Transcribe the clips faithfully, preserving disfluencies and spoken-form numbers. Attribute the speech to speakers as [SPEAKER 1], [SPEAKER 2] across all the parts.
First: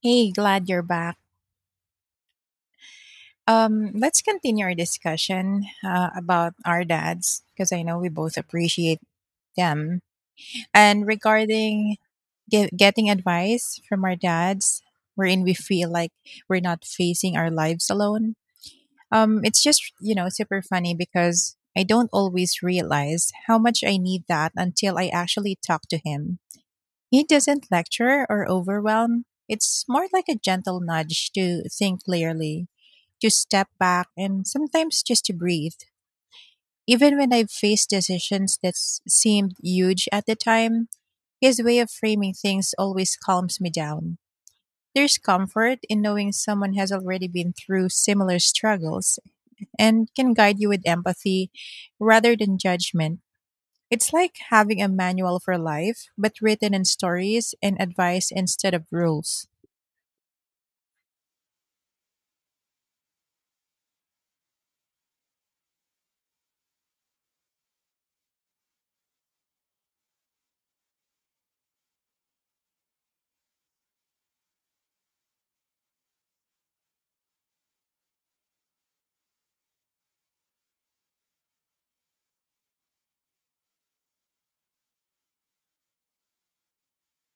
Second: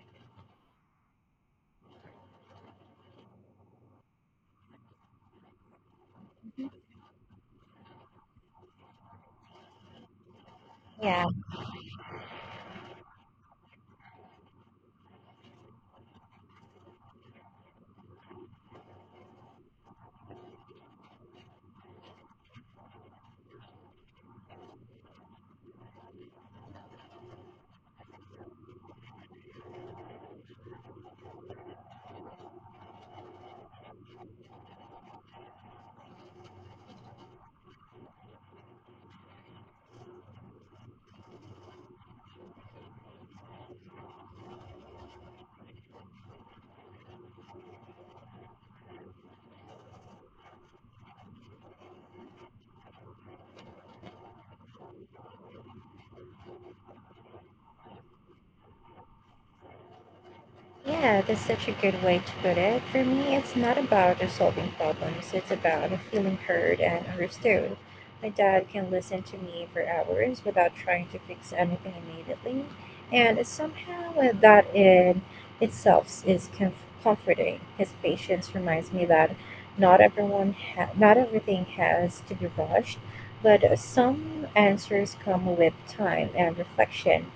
[SPEAKER 1] Hey, glad you're back. Um, let's continue our discussion uh, about our dads because I know we both appreciate them. And
[SPEAKER 2] Yeah,
[SPEAKER 1] regarding ge- getting advice from our dads, wherein we feel like we're not facing our lives alone. Um, it's just, you know, super funny because I don't always realize how much I need that until I actually talk to him. He doesn't lecture or overwhelm. It's more like a gentle nudge to think clearly, to step back, and sometimes just to breathe. Even when I've faced decisions that s- seemed huge at the time, his way of framing things always calms me down. There's comfort in knowing someone has already been through similar struggles and can guide you with empathy rather than judgment. It's like having a manual for life, but written in stories and advice instead of rules.
[SPEAKER 2] yeah, that's such a good way to put it. For me, it's not about uh, solving problems, it's about feeling heard and understood. My dad can listen to me for hours without trying to fix anything immediately, and somehow uh, that in itself is com- comforting. His patience reminds me that not everyone ha- not everything has to be rushed, but uh, some answers come with time and reflection.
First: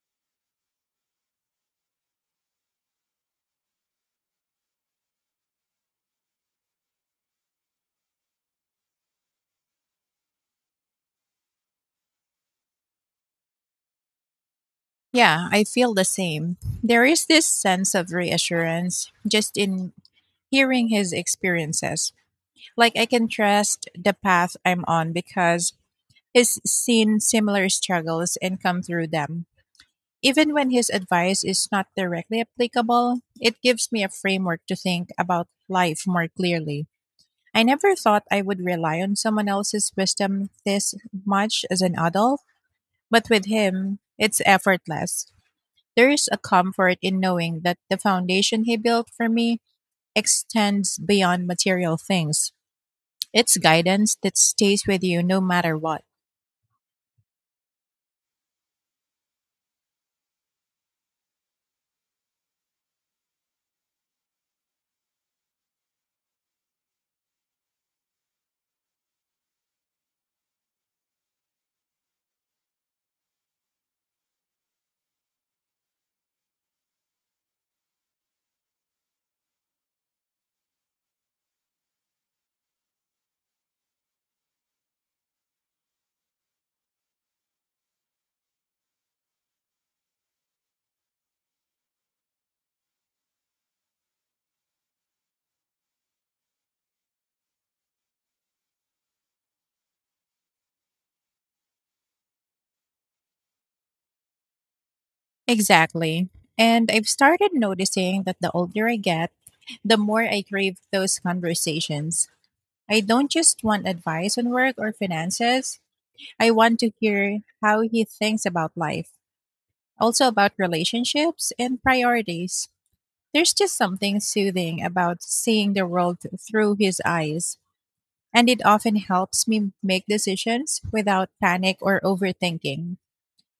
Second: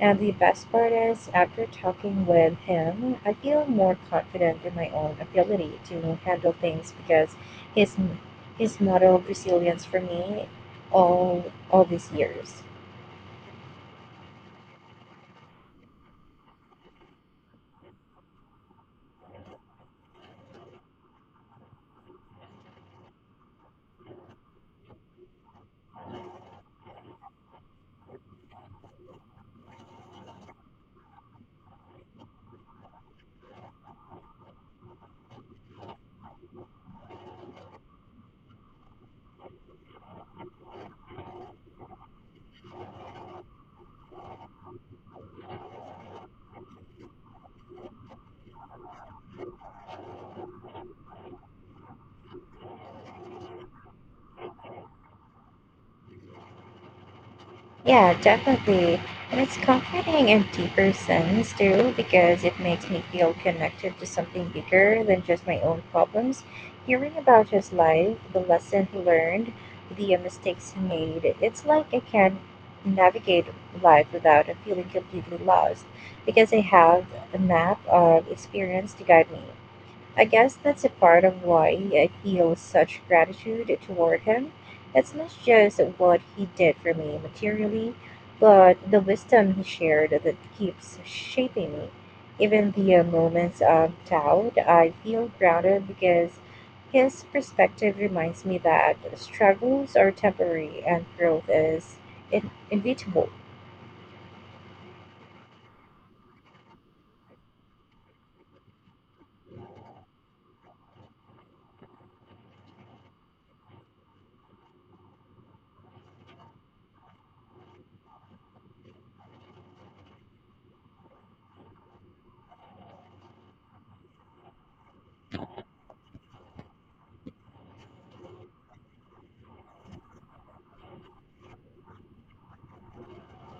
[SPEAKER 2] And the best part is, after talking with him, I feel more confident in my own ability to handle things because his he's modeled resilience for me all all these years.
[SPEAKER 1] Yeah, I feel the same. There is this sense of reassurance just in hearing his experiences. Like I can trust the path I'm on because he's seen similar struggles and come through them. Even when his advice is not directly applicable, it gives me a framework to think about life more clearly. I never thought I would rely on someone else's wisdom this much as an adult, but with him, it's effortless. There is a comfort in knowing that the foundation he built for me extends beyond material things. It's guidance that stays with you no matter what.
[SPEAKER 2] Yeah, definitely. And it's comforting in deeper sense too, because it makes me feel connected to something bigger than just my own problems. Hearing about his life, the lesson he learned, the uh, mistakes he made, it's like I can navigate life without uh, feeling completely lost, because I have a map of experience to guide me. I guess that's a part of why I feel such gratitude toward him. It's not just what he did for me materially, but the wisdom he shared that keeps shaping me. Even the uh, moments of doubt, I feel grounded because his perspective reminds me that struggles are temporary and growth is in- inevitable.
[SPEAKER 1] Exactly. And I've started noticing that the older I get, the more I crave those conversations. I don't just want advice on work or finances. I want to hear how he thinks about life, also about relationships and priorities. There's just something soothing about seeing the world through his eyes, and it often helps me make decisions without panic or overthinking.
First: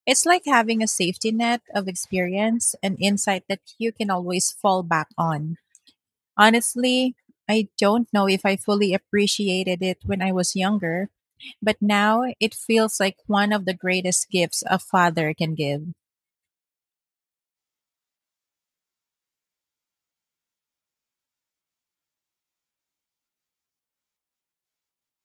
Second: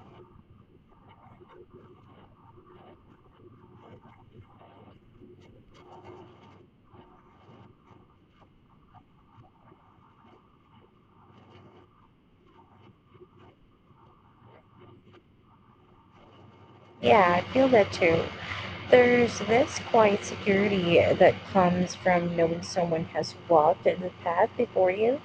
[SPEAKER 1] It's like having a safety net of experience and insight that you can always fall back on. Honestly, I don't know if I fully appreciated it when I was younger, but now it feels like one of the greatest gifts a father can give.
[SPEAKER 2] Yeah, I feel that too. There's this quiet security that comes from knowing someone has walked the path before you,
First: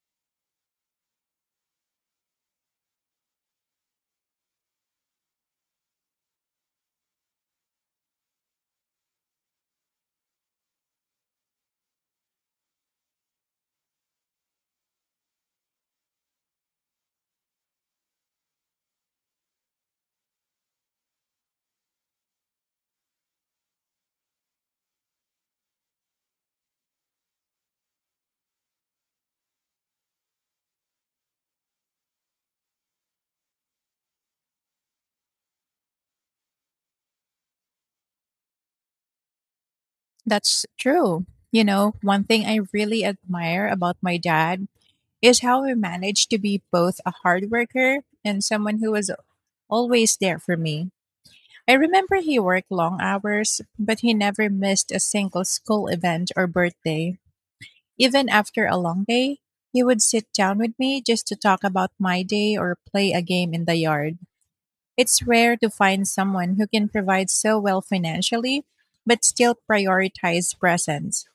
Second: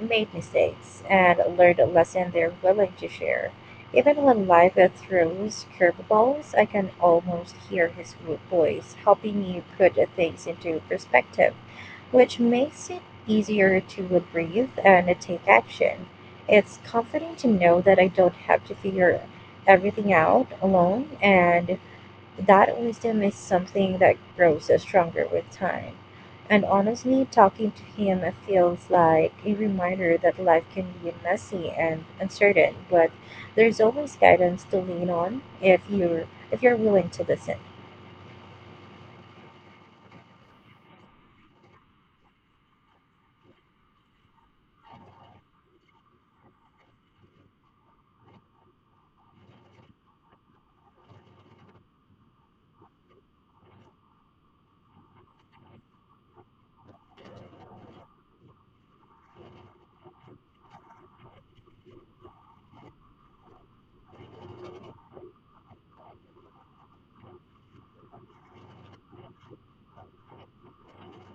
[SPEAKER 2] made mistakes, and learned a lesson they're willing to share. Even when life throws curveballs, I can almost hear his wo- voice helping you put things into perspective, which makes it easier to breathe and take action. It's comforting to know that I don't have to figure everything out alone and that wisdom is something that grows stronger with time. And honestly, talking to him feels like a reminder that life can be messy and uncertain, but there's always guidance to lean on if you're if you're willing to listen.
[SPEAKER 1] That's true. You know, one thing I really admire about my dad is how he managed to be both a hard worker and someone who was always there for me. I remember he worked long hours, but he never missed a single school event or birthday. Even after a long day, he would sit down with me just to talk about my day or play a game in the yard. It's rare to find someone who can provide so well financially, but still prioritize presence.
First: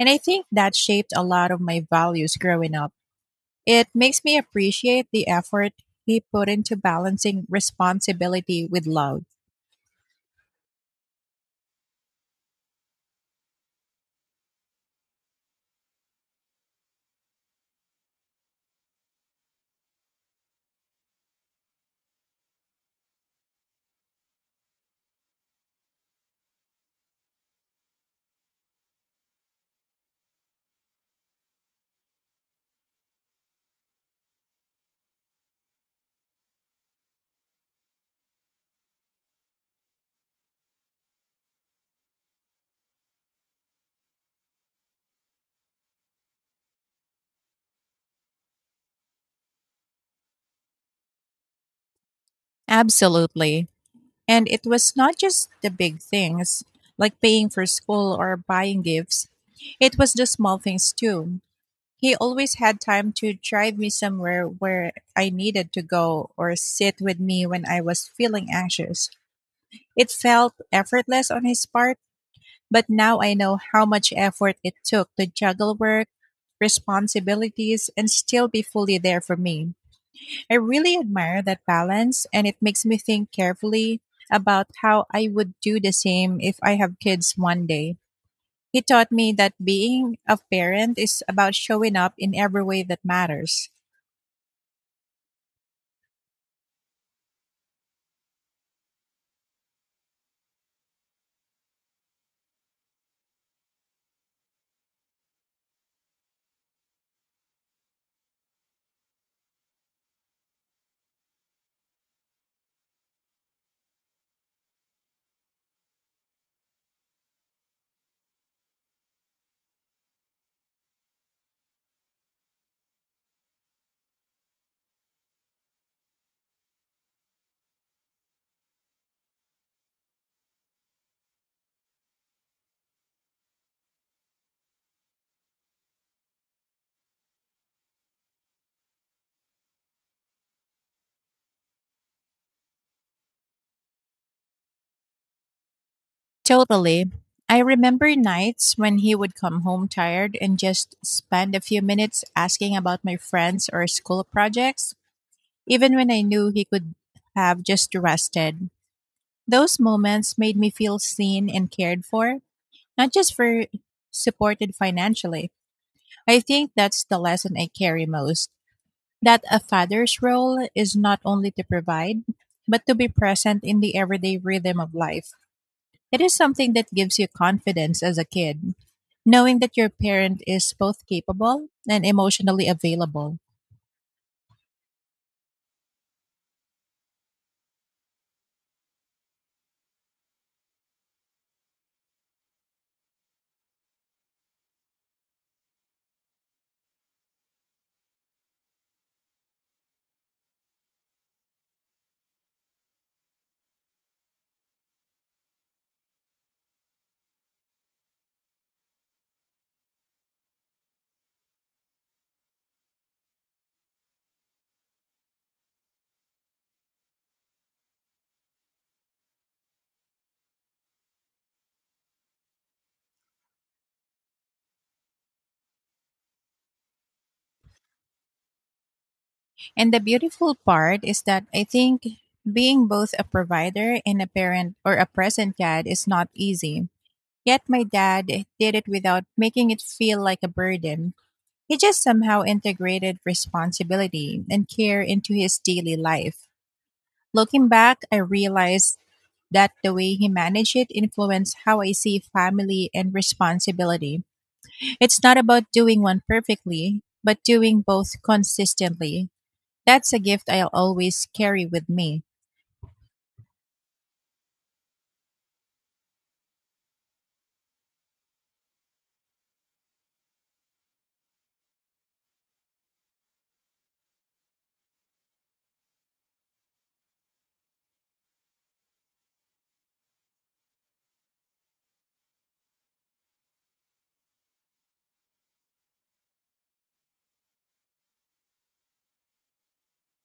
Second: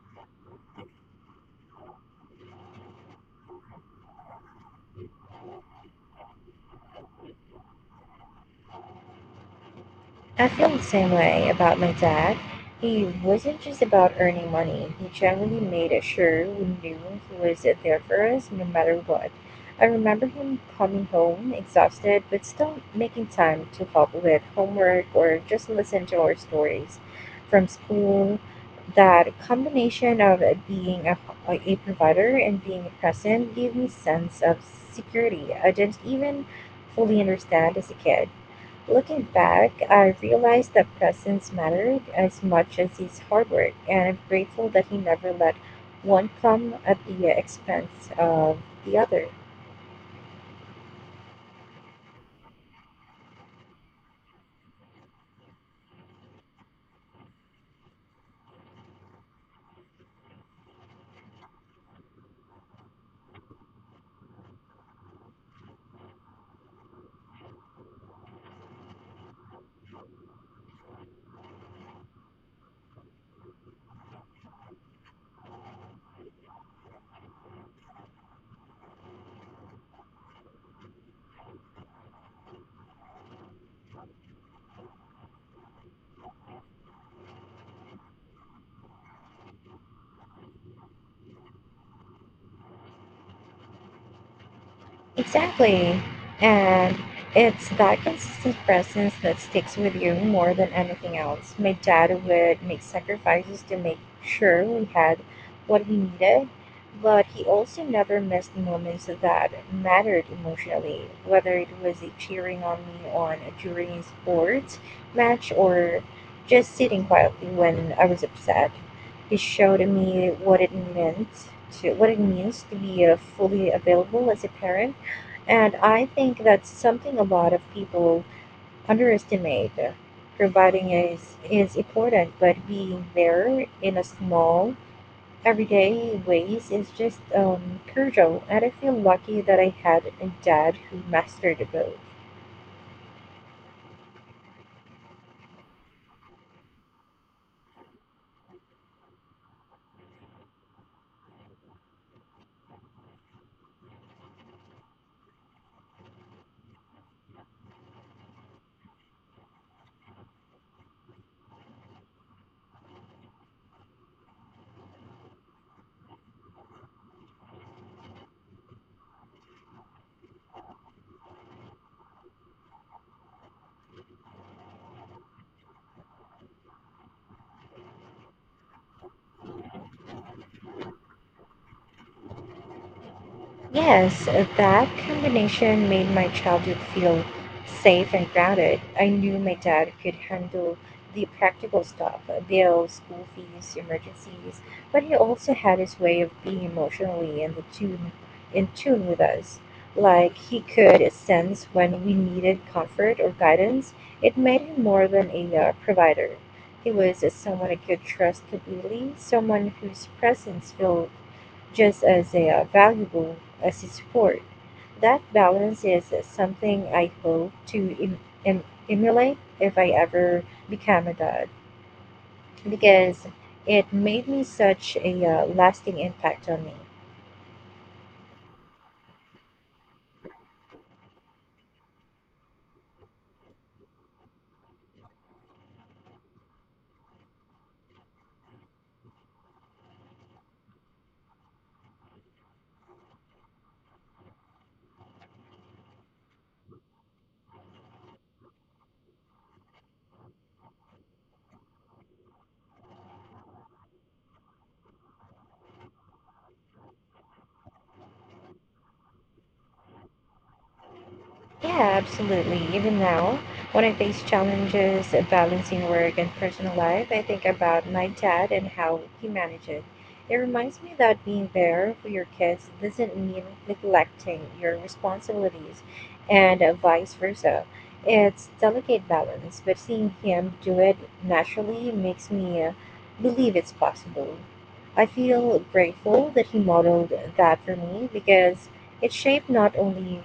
[SPEAKER 1] And I think that shaped a lot of my values growing up. It makes me appreciate the effort he put into balancing responsibility with love.
[SPEAKER 2] I feel the same way about my dad. He wasn't just about earning money. He generally made it sure we knew he was there for us no matter what. I remember him coming home exhausted but still making time to help with homework or just listen to our stories from school. That combination of being a, a provider and being present gave me sense of security I didn't even fully understand as a kid. Looking back, I realized that presence mattered as much as his hard work, and I'm grateful that he never let one come at the expense of the other.
[SPEAKER 1] Absolutely. And it was not just the big things, like paying for school or buying gifts, it was the small things too. He always had time to drive me somewhere where I needed to go or sit with me when I was feeling anxious. It felt effortless on his part, but now I know how much effort it took to juggle work, responsibilities, and still be fully there for me. I really admire that balance, and it makes me think carefully about how I would do the same if I have kids one day. He taught me that being a parent is about showing up in every way that matters.
[SPEAKER 2] Exactly. And it's that consistent presence that sticks with you more than anything else. My dad would make sacrifices to make sure we had what we needed, but he also never missed moments that mattered emotionally, whether it was a cheering on me on during a sports match or just sitting quietly when I was upset. He showed me what it meant to what it means to be uh, fully available as a parent and I think that's something a lot of people underestimate. Providing is, is important, but being there in a small, everyday ways is just um, crucial. And I feel lucky that I had a dad who mastered both.
[SPEAKER 1] Totally. I remember nights when he would come home tired and just spend a few minutes asking about my friends or school projects, even when I knew he could have just rested. Those moments made me feel seen and cared for, not just for supported financially. I think that's the lesson I carry most that a father's role is not only to provide, but to be present in the everyday rhythm of life. It is something that gives you confidence as a kid, knowing that your parent is both capable and emotionally available.
[SPEAKER 2] Yes, that combination made my childhood feel safe and grounded. I knew my dad could handle the practical stuff, bills, school fees, emergencies, but he also had his way of being emotionally in the tune in tune with us. Like he could sense when we needed comfort or guidance. It made him more than a uh, provider. He was someone I could trust completely, someone whose presence feel, just as they valuable as a sport. That balance is something I hope to em- em- emulate if I ever become a dad because it made me such a uh, lasting impact on me.
[SPEAKER 1] And the beautiful part is that I think being both a provider and a parent or a present dad is not easy. Yet my dad did it without making it feel like a burden. He just somehow integrated responsibility and care into his daily life. Looking back, I realized that the way he managed it influenced how I see family and responsibility. It's not about doing one perfectly, but doing both consistently. That's a gift I'll always carry
[SPEAKER 2] Yeah,
[SPEAKER 1] with me.
[SPEAKER 2] absolutely. Even now, when I face challenges of balancing work and personal life, I think about my dad and how he managed it. It reminds me that being there for your kids doesn't mean neglecting your responsibilities and uh, vice versa. It's delicate balance, but seeing him do it naturally makes me uh, believe it's possible. I feel grateful that he modeled that for me because it shaped not only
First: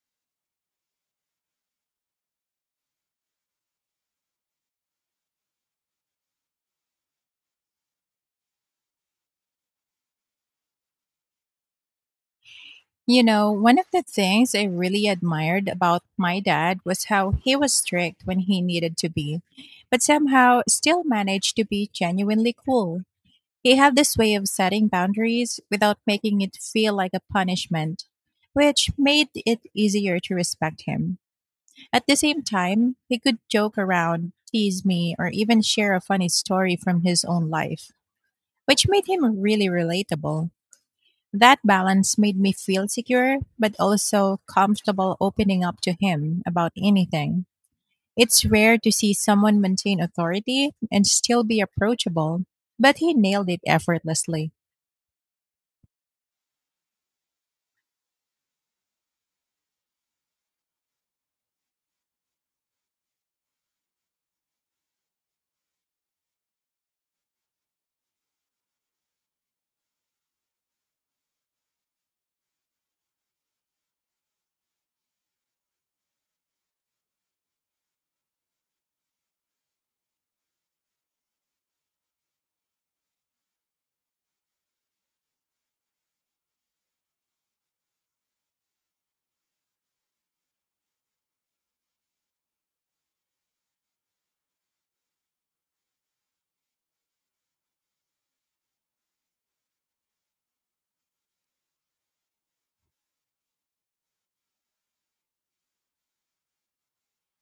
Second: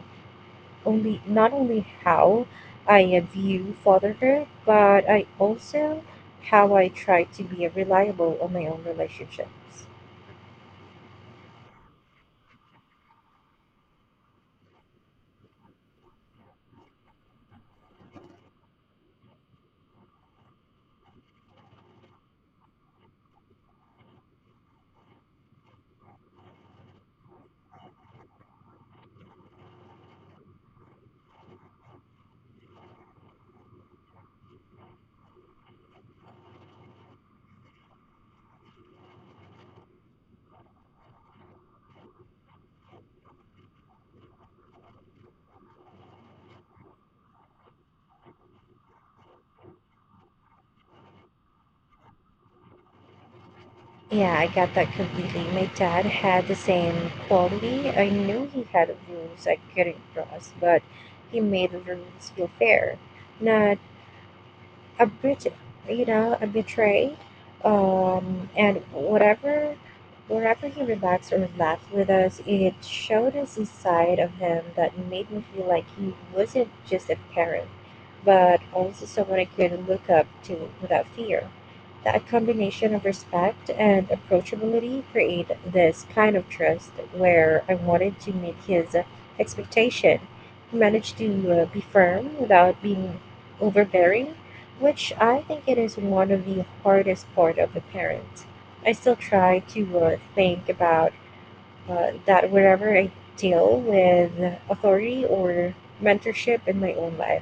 [SPEAKER 2] only not only how I view fatherhood, but I also how I try to be reliable on my own relationships.
[SPEAKER 1] You know, one of the things I really admired about my dad was how he was strict when he needed to be, but somehow still managed to be genuinely cool. He had this way of setting boundaries without making it feel like a punishment, which made it easier to respect him. At the same time, he could joke around, tease me, or even share a funny story from his own life, which made him really relatable. That balance made me feel secure, but also comfortable opening up to him about anything. It's rare to see someone maintain authority and still be approachable, but he nailed it
[SPEAKER 2] Yeah, I
[SPEAKER 1] effortlessly.
[SPEAKER 2] got that completely. My dad had the same quality. I knew he had rules I couldn't cross, but he made the rules feel fair, not a bit you know a betray um, and whatever wherever he relaxed or laughed with us, it showed us a side of him that made me feel like he wasn't just a parent but also someone I could look up to without fear. That combination of respect and approachability created this kind of trust where I wanted to meet his expectation. He managed to uh, be firm without being overbearing, which I think it is one of the hardest part of a parent. I still try to uh, think about uh, that whenever I deal with authority or mentorship in my own life.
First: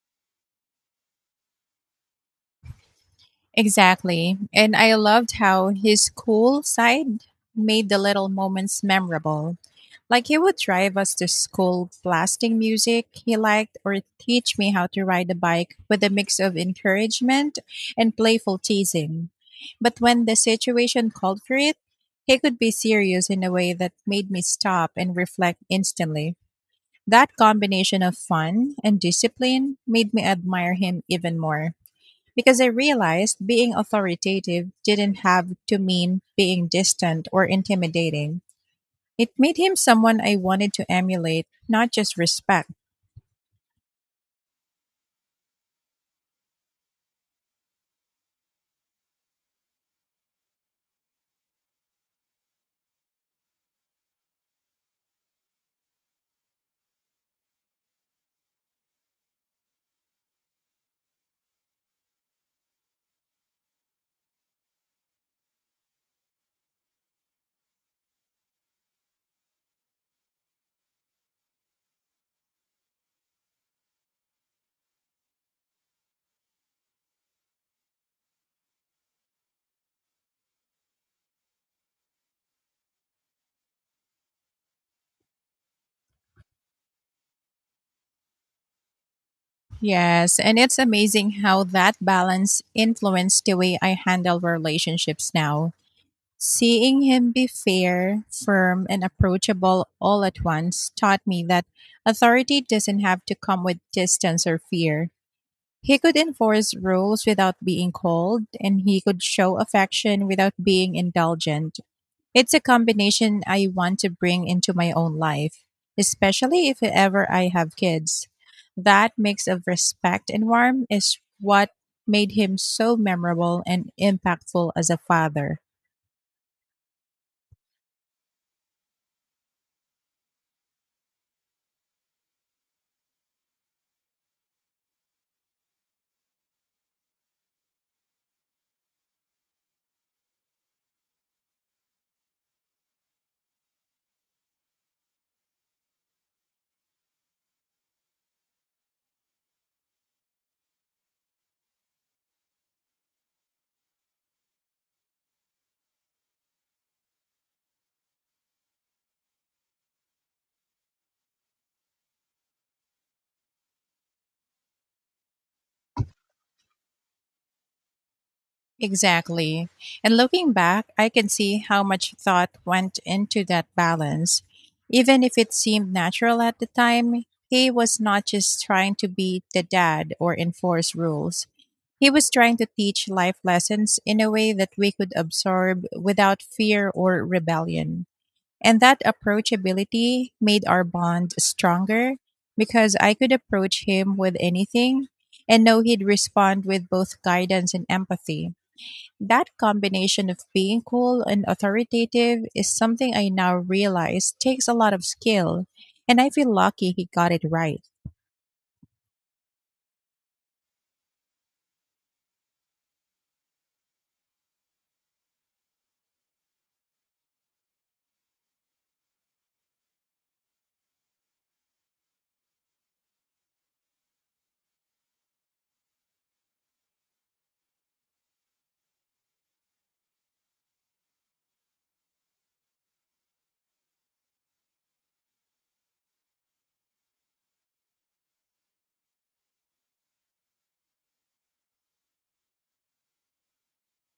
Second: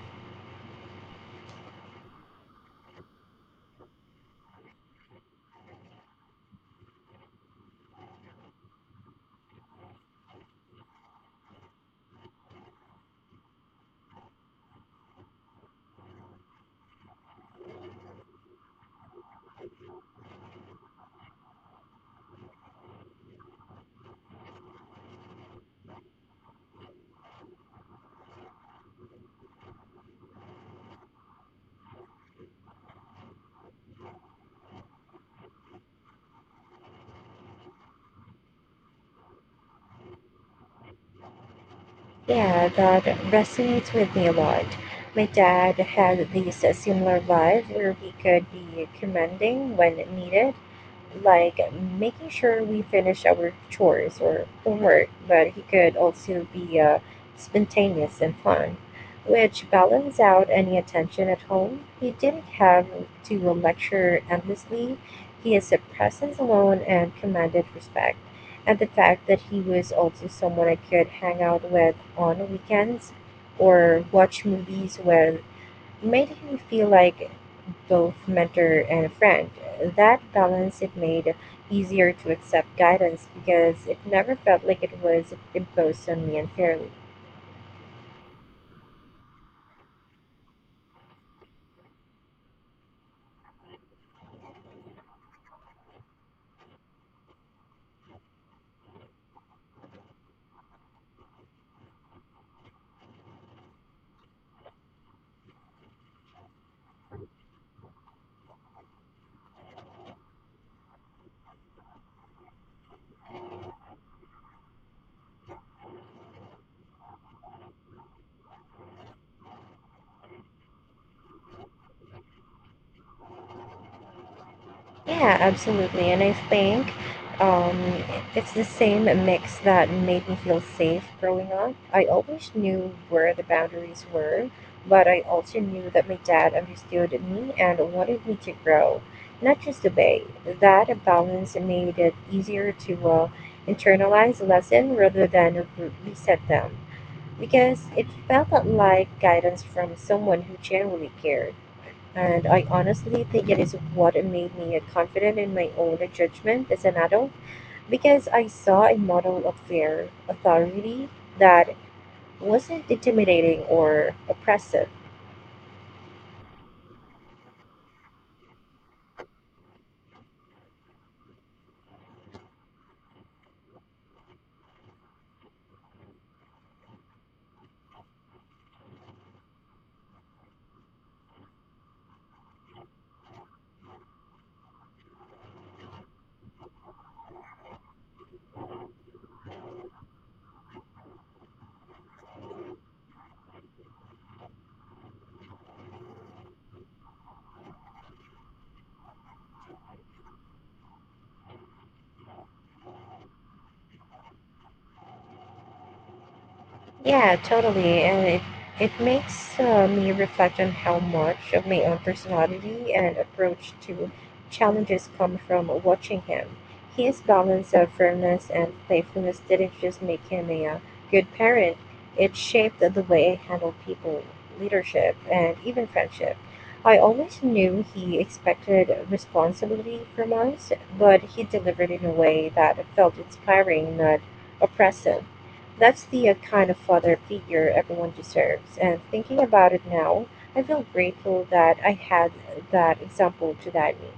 [SPEAKER 1] Exactly. And I loved how his cool side made the little moments memorable. Like he would drive us to school blasting music he liked or teach me how to ride a bike with a mix of encouragement and playful teasing. But when the situation called for it, he could be serious in a way that made me stop and reflect instantly. That combination of fun and discipline made me admire him even more because I realized being authoritative didn't have to mean being distant or intimidating. It made him someone I wanted to emulate, not just
[SPEAKER 2] Yeah,
[SPEAKER 1] respect.
[SPEAKER 2] that resonates with me a lot. My dad had this similar vibe where we could be commanding when needed, like making sure we finish our chores or homework, but he could also be uh, spontaneous and fun, which balanced out any attention at home. He didn't have to lecture endlessly. His presence alone and commanded respect, and the fact that he was also someone I could hang out with on weekends or watch movies with made him feel like both mentor and friend. That balance it made easier to accept guidance because it never felt like it was imposed on me unfairly.
[SPEAKER 1] Yes, and it's amazing how that balance influenced the way I handle relationships now. Seeing him be fair, firm, and approachable all at once taught me that authority doesn't have to come with distance or fear. He could enforce rules without being cold, and he could show affection without being indulgent. It's a combination I want to bring into my own life, especially if ever I have kids. That mix of respect and warmth is what made him so memorable and impactful as a
[SPEAKER 2] Yeah,
[SPEAKER 1] father.
[SPEAKER 2] absolutely. And I think um, it's the same mix that made me feel safe growing up. I always knew where the boundaries were, but I also knew that my dad understood me and wanted me to grow, not just obey. That balance made it easier to uh, internalize a lesson rather than re- reset them, because it felt like guidance from someone who genuinely cared. And I honestly think it is what made me confident in my own judgment as an adult because I saw a model of fair authority that wasn't intimidating or oppressive.
[SPEAKER 1] Exactly. And looking back, I can see how much thought went into that balance. Even if it seemed natural at the time, he was not just trying to be the dad or enforce rules. He was trying to teach life lessons in a way that we could absorb without fear or rebellion. And that approachability made our bond stronger because I could approach him with anything and know he'd respond with both guidance and empathy. That combination of being cool and authoritative is something I now realize takes a lot of skill, and I feel lucky he got
[SPEAKER 2] Yeah,
[SPEAKER 1] it right.
[SPEAKER 2] totally. And it, it makes uh, me reflect on how much of my own personality and approach to challenges come from watching him. His balance of firmness and playfulness didn't just make him a uh, good parent, it shaped the way I handle people, leadership, and even friendship. I always knew he expected responsibility from us, but he delivered in a way that felt inspiring, not oppressive. That's the uh, kind of father figure everyone deserves. And thinking about it now, I feel grateful that I had that example to guide me.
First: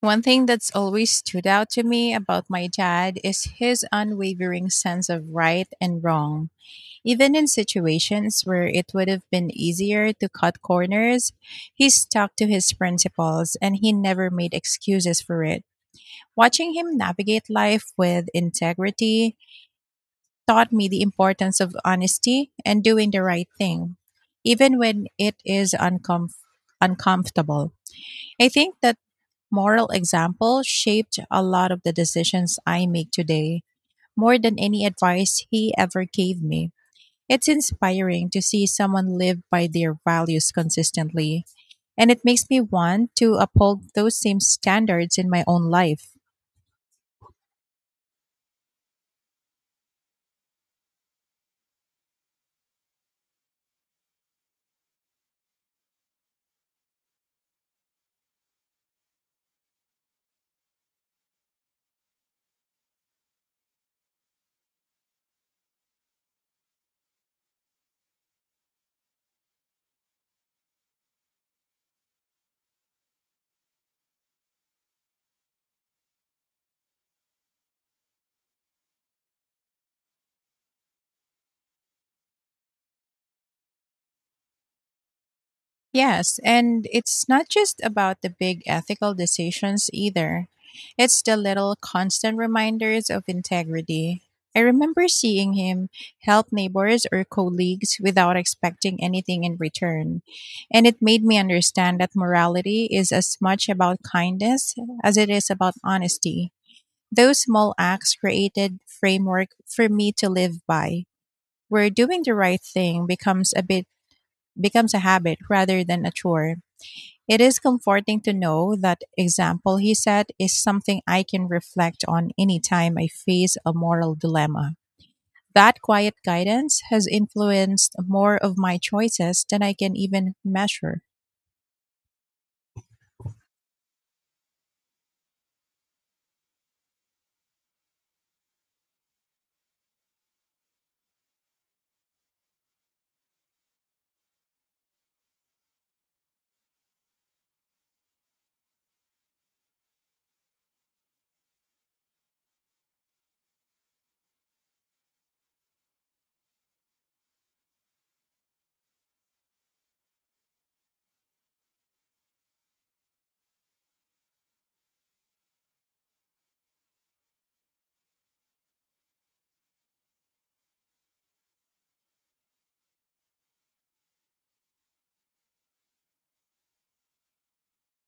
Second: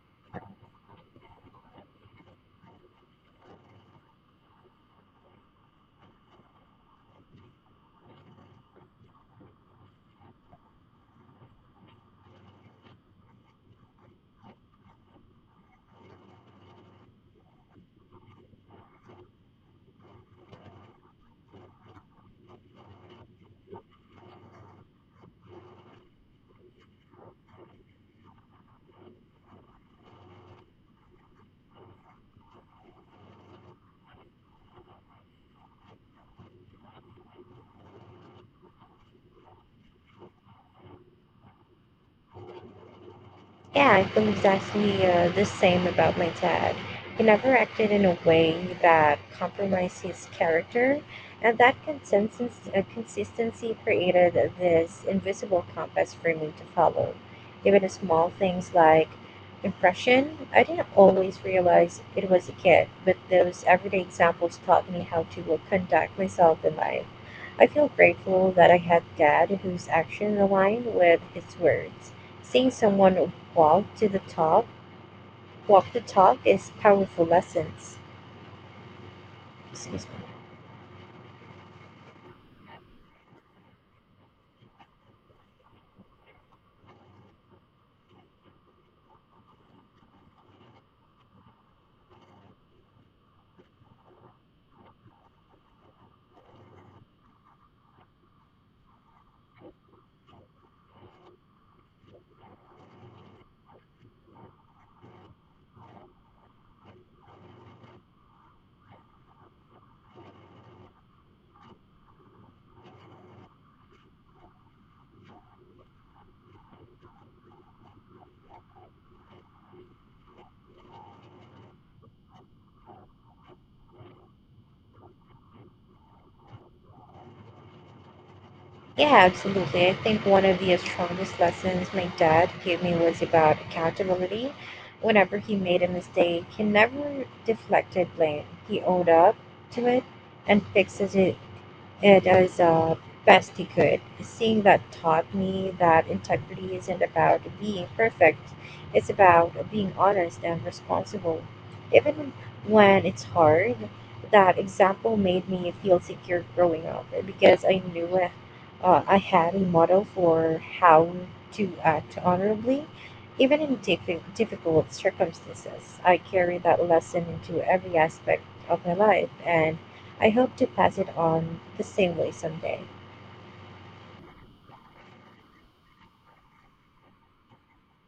[SPEAKER 1] One thing that's always stood out to me about my dad is his unwavering sense of right and wrong. Even in situations where it would have been easier to cut corners, he stuck to his principles and he never made excuses for it. Watching him navigate life with integrity taught me the importance of honesty and doing the right thing, even when it is uncomf- uncomfortable. I think that moral example shaped a lot of the decisions I make today, more than any advice he ever gave me. It's inspiring to see someone live by their values consistently, and it makes me want to uphold
[SPEAKER 2] Yeah, I
[SPEAKER 1] those
[SPEAKER 2] feel
[SPEAKER 1] same
[SPEAKER 2] exactly
[SPEAKER 1] standards
[SPEAKER 2] uh,
[SPEAKER 1] in my
[SPEAKER 2] the
[SPEAKER 1] own
[SPEAKER 2] same
[SPEAKER 1] life.
[SPEAKER 2] about my dad. He never acted in a way that compromised his character, and that consensus, uh, consistency created this invisible compass for me to follow. Even small things like impression, I didn't always realize it was a kid, but those everyday examples taught me how to uh, conduct myself in life. I feel grateful that I had dad whose actions aligned with his words, seeing someone Walk to the talk. Walk the talk is powerful lessons. Excuse me.
[SPEAKER 1] Yes, and it's not just about the big ethical decisions either. It's the little constant reminders of integrity. I remember seeing him help neighbors or colleagues without expecting anything in return. And it made me understand that morality is as much about kindness as it is about honesty. Those small acts created framework for me to live by, where doing the right thing becomes a bit becomes a habit rather than a chore. It is comforting to know that example he set is something I can reflect on anytime I face a moral dilemma. That quiet guidance has influenced more of my
[SPEAKER 2] Yeah,
[SPEAKER 1] choices than I
[SPEAKER 2] absolutely. I
[SPEAKER 1] can
[SPEAKER 2] think
[SPEAKER 1] even
[SPEAKER 2] one of the
[SPEAKER 1] measure.
[SPEAKER 2] strongest lessons my dad gave me was about accountability. Whenever he made a mistake, he never deflected blame. He owned up to it and fixes it. It is uh, best he could. Seeing that taught me that integrity isn't about being perfect, it's about being honest and responsible. Even when it's hard, that example made me feel secure growing up because I knew uh, I had a model for how to act honorably. Even in diffi- difficult circumstances, I carry that lesson into every aspect of my life and I hope to pass it on the same way someday.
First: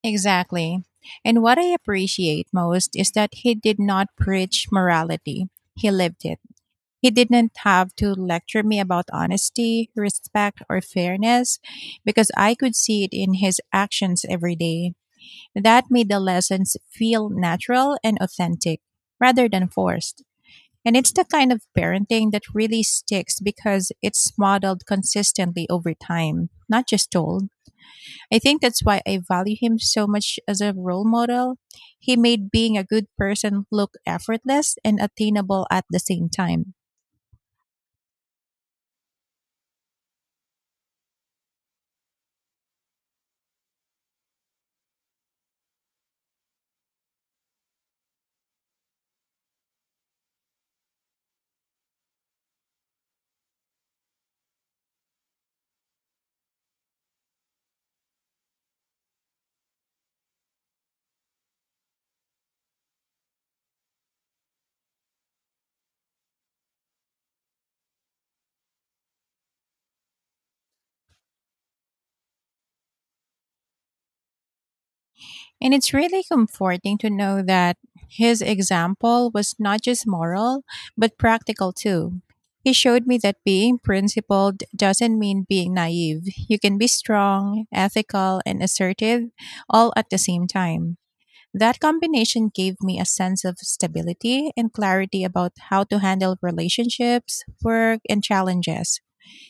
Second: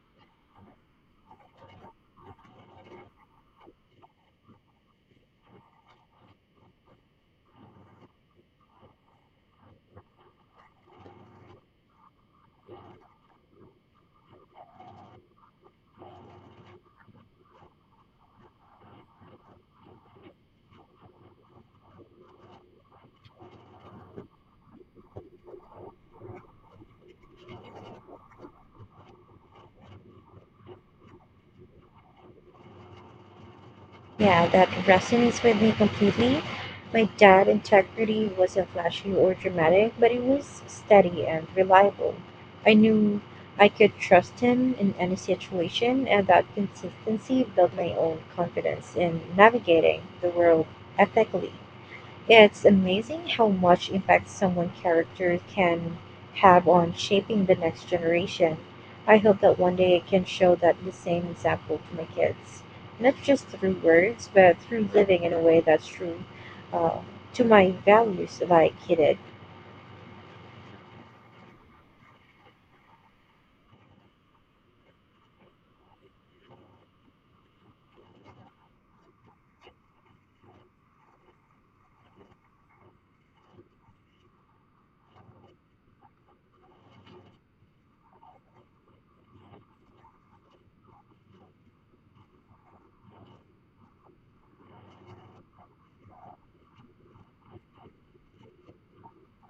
[SPEAKER 1] Exactly. And what I appreciate most is that he did not preach morality, he lived it. He didn't have to lecture me about honesty, respect, or fairness because I could see it in his actions every day. That made the lessons feel natural and authentic rather than forced. And it's the kind of parenting that really sticks because it's modeled consistently over time, not just told. I think that's why I value him so much as a role model. He made being a good person look
[SPEAKER 2] Yeah, that
[SPEAKER 1] effortless and
[SPEAKER 2] resonates with
[SPEAKER 1] attainable
[SPEAKER 2] me
[SPEAKER 1] at the same
[SPEAKER 2] completely.
[SPEAKER 1] time.
[SPEAKER 2] My dad integrity wasn't flashy or dramatic, but it was steady and reliable. I knew I could trust him in any situation, and that consistency built my own confidence in navigating the world ethically. It's amazing how much impact someone's character can have on shaping the next generation. I hope that one day I can show that the same example to my kids, not just through words, but through living in a way that's true uh, to my values, like he did.
[SPEAKER 1] And it's really comforting to know that his example was not just moral, but practical too. He showed me that being principled doesn't mean being naive. You can be strong, ethical, and assertive all at the same time. That combination gave me a sense of stability and clarity about how to handle relationships, work, and challenges.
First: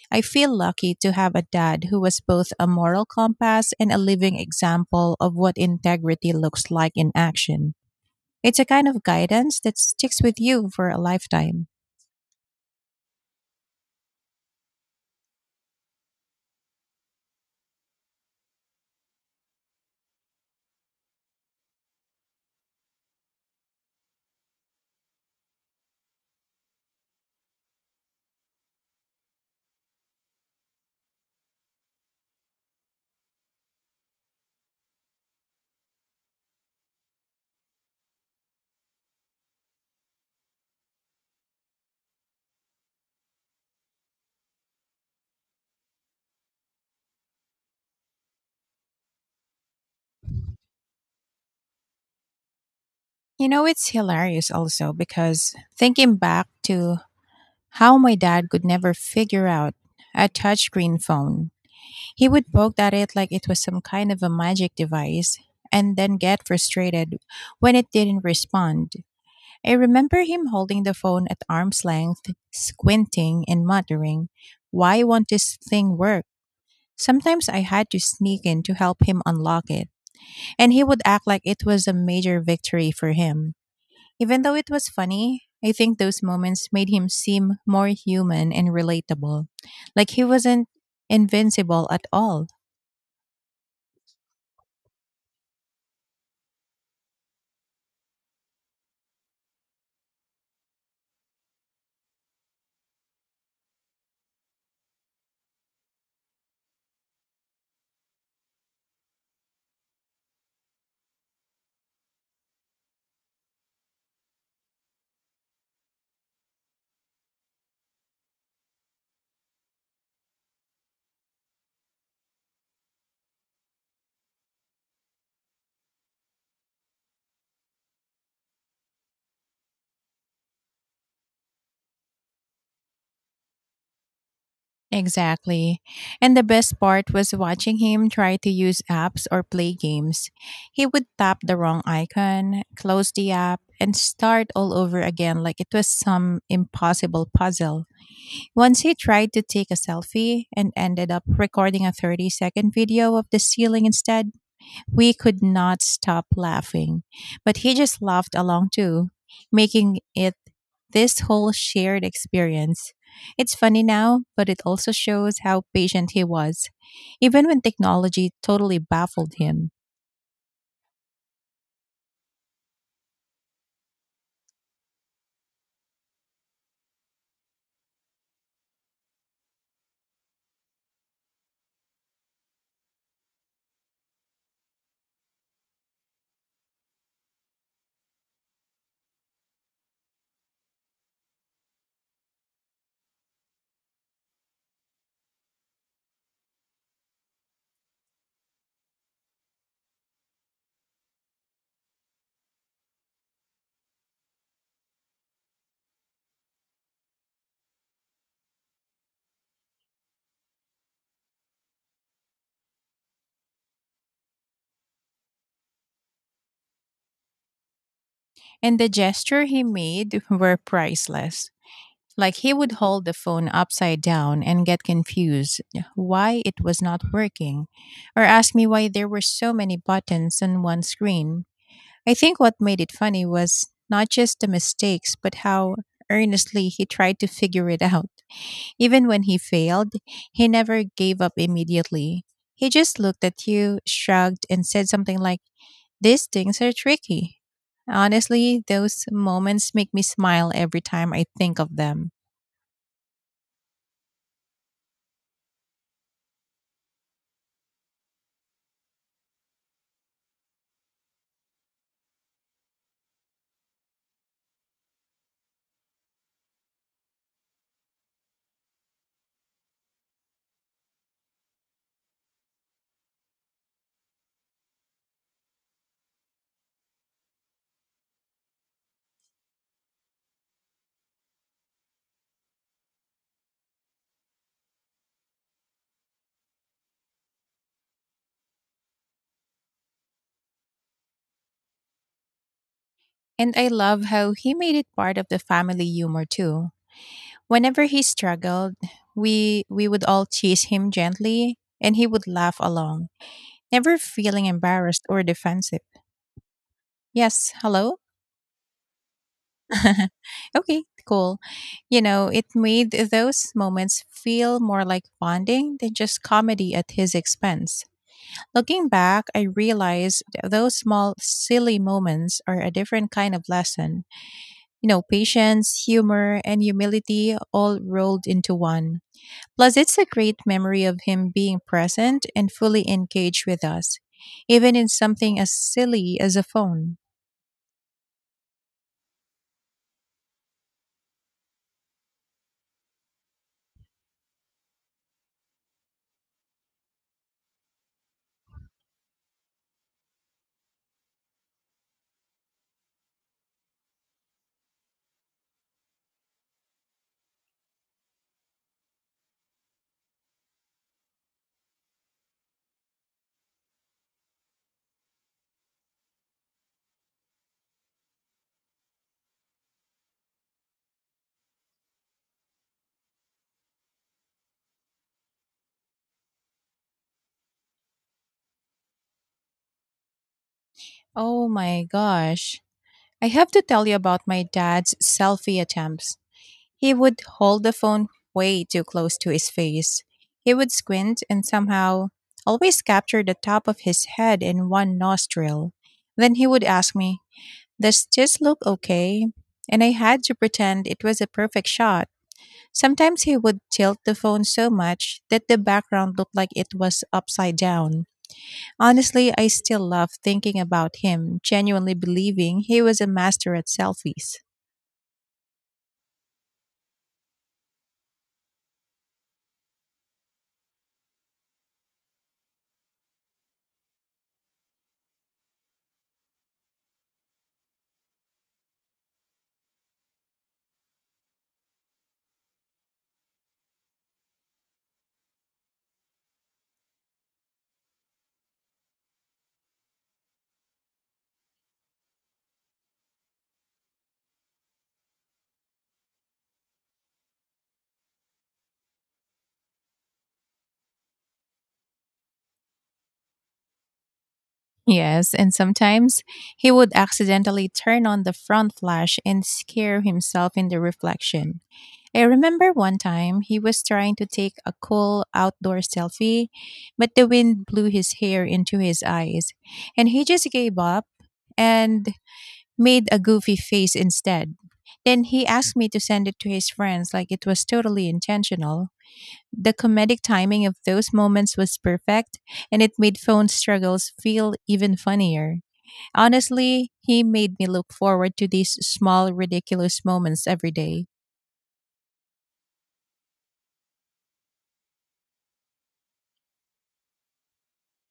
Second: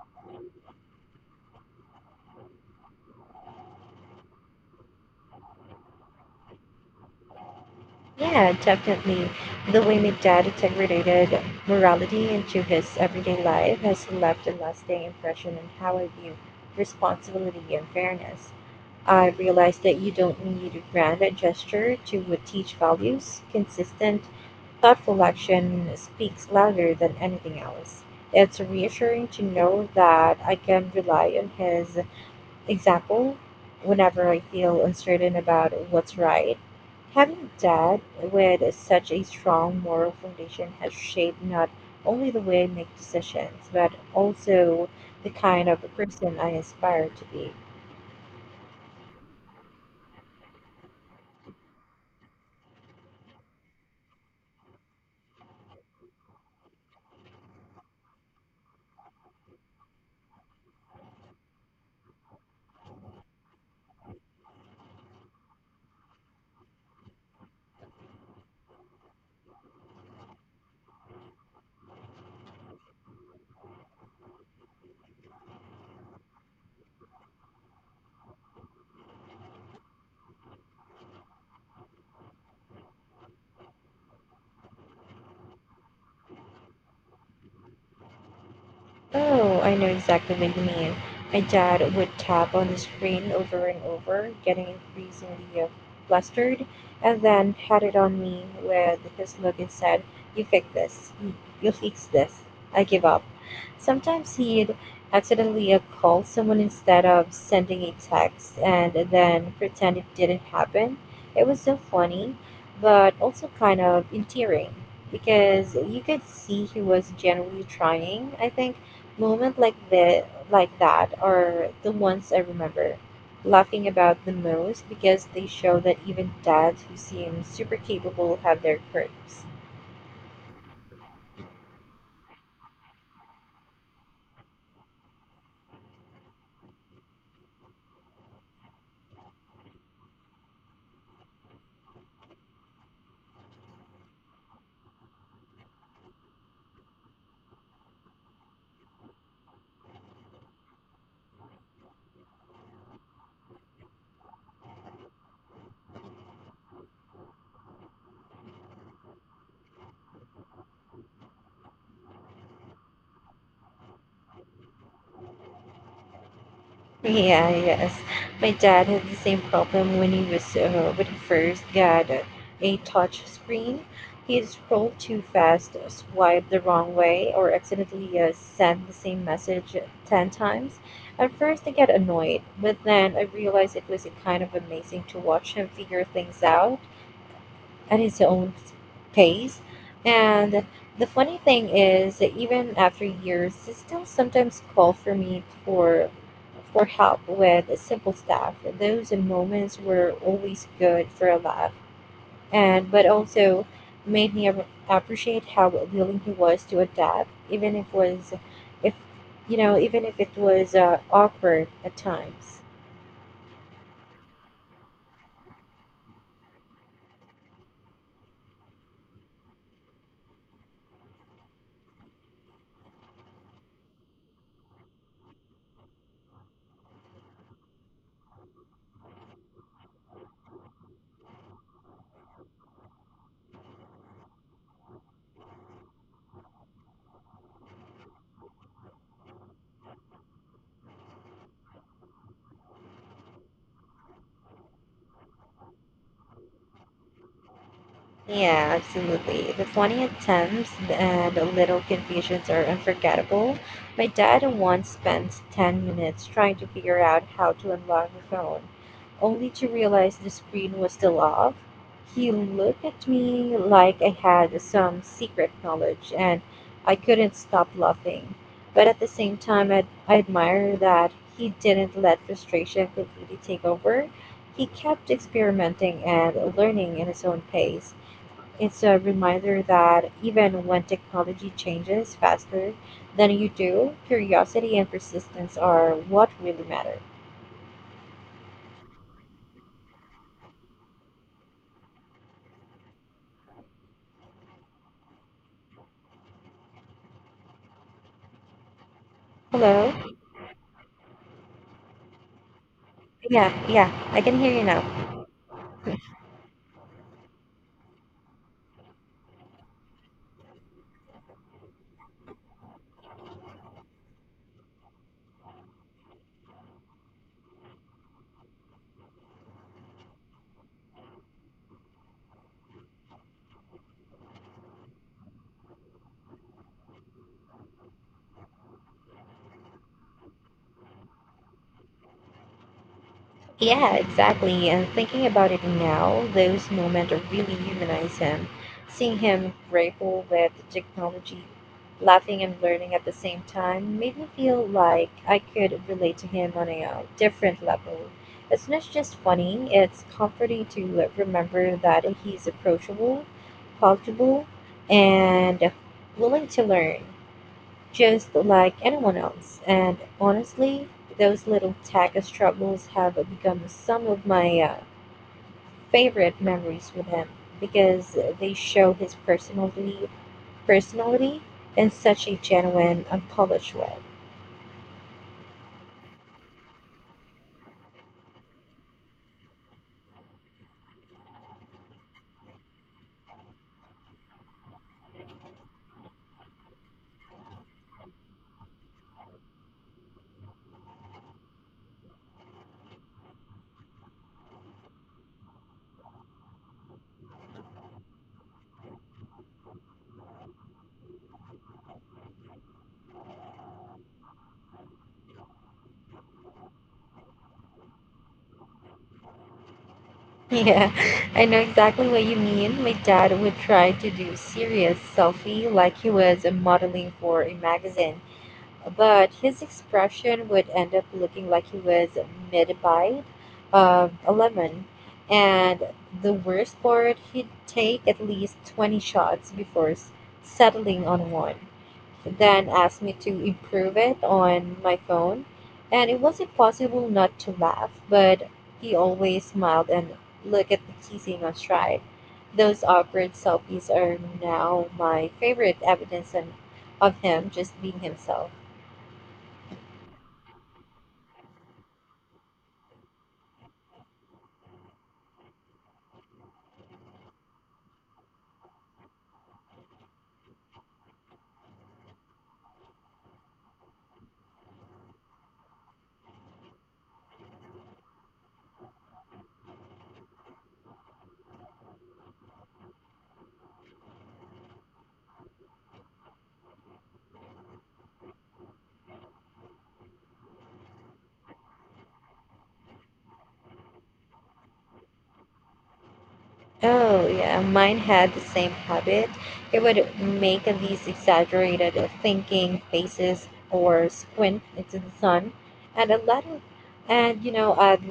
[SPEAKER 1] I feel lucky to have a dad who was both a moral compass and a living example of what integrity looks like in action.
[SPEAKER 2] Yeah,
[SPEAKER 1] It's a kind of
[SPEAKER 2] definitely.
[SPEAKER 1] guidance that
[SPEAKER 2] The way my
[SPEAKER 1] sticks with
[SPEAKER 2] dad
[SPEAKER 1] you for a
[SPEAKER 2] integrated
[SPEAKER 1] lifetime.
[SPEAKER 2] morality into his everyday life has left a lasting impression on how I view responsibility and fairness. I realized that you don't need a grand gesture to teach values. Consistent, thoughtful action speaks louder than anything else. It's reassuring to know that I can rely on his example whenever I feel uncertain about what's right. Having dad with such a strong moral foundation has shaped not only the way I make decisions, but also the kind of person I aspire to be.
[SPEAKER 1] You know, it's hilarious also because thinking back to how my dad could never figure out a touchscreen phone. He would poke at it like it was some kind of a magic device and then get frustrated when it didn't respond. I remember him holding the phone at arm's length, squinting and muttering, why won't this thing work? Sometimes I had to sneak in to help him unlock it, and he would act like it was a major victory for him. Even though it was funny, I think those moments made him seem more human and relatable.
[SPEAKER 2] Oh, I know
[SPEAKER 1] Like he
[SPEAKER 2] exactly what you
[SPEAKER 1] wasn't
[SPEAKER 2] mean. My
[SPEAKER 1] invincible
[SPEAKER 2] dad
[SPEAKER 1] at
[SPEAKER 2] would
[SPEAKER 1] all.
[SPEAKER 2] tap on the screen over and over, getting increasingly uh, flustered, and then pat it on me with his look and said, you fix this. You you fix this. I give up. Sometimes he'd accidentally uh, call someone instead of sending a text and then pretend it didn't happen. It was so funny, but also kind of endearing because you could see he was genuinely trying, I think. Moments like the like that are the ones I remember laughing about the most because they show that even dads who seem super capable have their quirks.
[SPEAKER 1] Exactly. And the best part was watching him try to use apps or play games. He would tap the wrong icon, close the app, and start all over again like it was some impossible puzzle. Once he tried to take a selfie and ended up recording a thirty second video of the ceiling instead. We could not stop laughing, but he just laughed along too, making it this whole shared experience. It's funny now, but it also shows how patient he was, even
[SPEAKER 2] Yeah,
[SPEAKER 1] when
[SPEAKER 2] yes.
[SPEAKER 1] technology
[SPEAKER 2] My
[SPEAKER 1] totally
[SPEAKER 2] dad had the
[SPEAKER 1] baffled
[SPEAKER 2] same
[SPEAKER 1] him.
[SPEAKER 2] problem when he was uh, when he first got a, a touch screen. He scrolled too fast, swiped the wrong way, or accidentally uh, sent the same message ten times. At first, I get annoyed, but then I realized it was a kind of amazing to watch him figure things out at his own pace. And the funny thing is that even after years, he still sometimes call for me for for help with simple stuff. Those moments were always good for a laugh, and but also made me ap- appreciate how willing he was to adapt, even if was if you know even if it was uh, awkward at times.
[SPEAKER 1] And the gesture he made were priceless. Like he would hold the phone upside down and get confused why it was not working, or ask me why there were so many buttons on one screen. I think what made it funny was not just the mistakes, but how earnestly he tried to figure it out. Even when he failed, he never gave up immediately. He just looked at you, shrugged, and said something like, these things are tricky. Honestly,
[SPEAKER 2] Yeah,
[SPEAKER 1] those
[SPEAKER 2] absolutely. The
[SPEAKER 1] moments make me
[SPEAKER 2] funny
[SPEAKER 1] smile
[SPEAKER 2] attempts
[SPEAKER 1] every time I
[SPEAKER 2] and the
[SPEAKER 1] think of
[SPEAKER 2] little
[SPEAKER 1] them.
[SPEAKER 2] confusions are unforgettable. My dad once spent ten minutes trying to figure out how to unlock the phone, only to realize the screen was still off. He looked at me like I had some secret knowledge, and I couldn't stop laughing. But at the same time, I, I admire that he didn't let frustration completely take over. He kept experimenting and learning in his own pace. It's a reminder that even when technology changes faster than you do, curiosity and persistence are what really matter.
[SPEAKER 1] And I love how he made it part of the family humor too. Whenever he struggled, we we
[SPEAKER 2] Hello?
[SPEAKER 1] would all tease him gently and he would laugh along.
[SPEAKER 2] Yeah, yeah,
[SPEAKER 1] Never
[SPEAKER 2] I can
[SPEAKER 1] feeling
[SPEAKER 2] hear you now.
[SPEAKER 1] embarrassed or defensive. Yes, hello? Okay, cool. You know, it made those moments feel more like bonding than just comedy at his expense. Looking back, I realized those small, silly moments are a different kind of lesson. You know, patience, humor, and humility all rolled into one. Plus, it's a great memory of him being present and fully engaged with
[SPEAKER 2] Yeah,
[SPEAKER 1] us,
[SPEAKER 2] exactly.
[SPEAKER 1] even
[SPEAKER 2] And
[SPEAKER 1] in
[SPEAKER 2] thinking
[SPEAKER 1] something
[SPEAKER 2] about
[SPEAKER 1] as
[SPEAKER 2] it
[SPEAKER 1] silly
[SPEAKER 2] now,
[SPEAKER 1] as a
[SPEAKER 2] those
[SPEAKER 1] phone.
[SPEAKER 2] moments really humanize him. Seeing him grapple with technology, laughing and learning at the same time, made me feel like I could relate to him on a uh, different level. It's not just funny, it's comforting to remember that he's approachable, comfortable, and willing to learn just like anyone else. And honestly, those little tackle struggles have become some of my uh, favorite memories with him because they show his personality, personality in such a genuine, unpolished way.
[SPEAKER 1] Oh my gosh. I have to tell you about my dad's selfie attempts. He would hold the phone way too close to his face. He would squint and somehow always capture the top of his head in one nostril. Then he would ask me, does this look okay? And I had to pretend it was a perfect shot. Sometimes he would tilt the phone so much that the background looked like it was upside down. Honestly, I still love thinking
[SPEAKER 2] Yeah,
[SPEAKER 1] about him,
[SPEAKER 2] I know
[SPEAKER 1] genuinely
[SPEAKER 2] exactly what you
[SPEAKER 1] believing he
[SPEAKER 2] mean. My
[SPEAKER 1] was a
[SPEAKER 2] dad
[SPEAKER 1] master
[SPEAKER 2] would
[SPEAKER 1] at
[SPEAKER 2] try to
[SPEAKER 1] selfies.
[SPEAKER 2] do serious selfie like he was modeling for a magazine, but his expression would end up looking like he was mid bite of a lemon. And the worst part, he'd take at least twenty shots before s- settling on one. Then asked me to improve it on my phone. And it was impossible not to laugh, but he always smiled and looked at me kissing on stride. Those awkward selfies are now my favorite evidence and- of him just being himself.
[SPEAKER 1] Yes, and sometimes he would accidentally turn on the front flash and scare himself in the reflection. I remember one time he was trying to take a cool outdoor selfie, but the wind blew his hair into his eyes, and he just gave up and made a goofy face instead. Then he asked me to send it to his friends like it was totally intentional. The comedic timing of those moments was perfect, and it made phone struggles feel even funnier. Honestly, he
[SPEAKER 2] Oh,
[SPEAKER 1] made
[SPEAKER 2] yeah,
[SPEAKER 1] me look
[SPEAKER 2] mine had
[SPEAKER 1] forward
[SPEAKER 2] the
[SPEAKER 1] to
[SPEAKER 2] same
[SPEAKER 1] these
[SPEAKER 2] habit.
[SPEAKER 1] small,
[SPEAKER 2] It
[SPEAKER 1] ridiculous
[SPEAKER 2] would
[SPEAKER 1] moments
[SPEAKER 2] make
[SPEAKER 1] every day.
[SPEAKER 2] these exaggerated uh, thinking faces or squint into the sun, and a lot of, and you know, I'd,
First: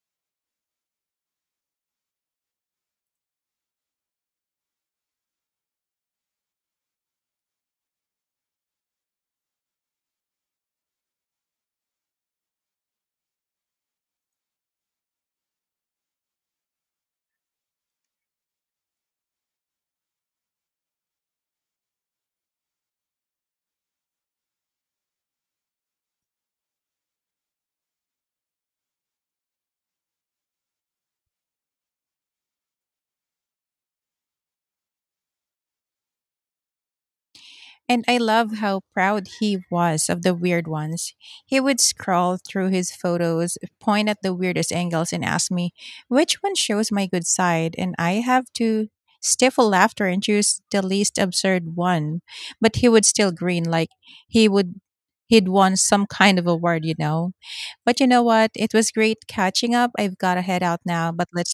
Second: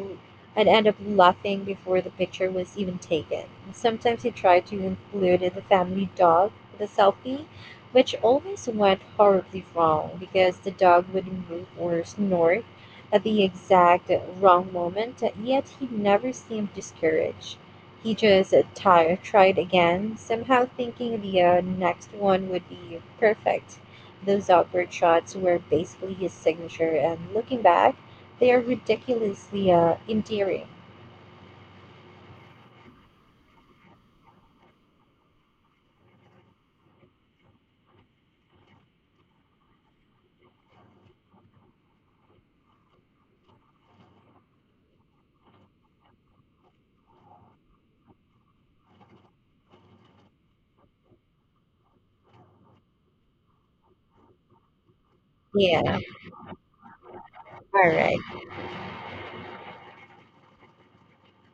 [SPEAKER 2] I'd end up laughing before the picture was even taken. Sometimes he tried to include the family dog in the selfie, which always went horribly wrong because the dog would move or snort at the exact wrong moment, yet he never seemed discouraged. He just tired, tried again, somehow thinking the uh, next one would be perfect. Those awkward shots were basically his signature, and looking back, they are ridiculously uh, endearing.
[SPEAKER 1] And I love how proud he was of the weird ones. He would scroll through his photos, point at the weirdest angles, and ask me, which one shows my good side? And I have to stifle laughter and choose the least absurd one. But he would still grin like he would. He'd won
[SPEAKER 2] Yeah,
[SPEAKER 1] some kind of award, you know.
[SPEAKER 2] all
[SPEAKER 1] But you know
[SPEAKER 2] right.
[SPEAKER 1] what? It was great catching up. I've got to head out now, but let's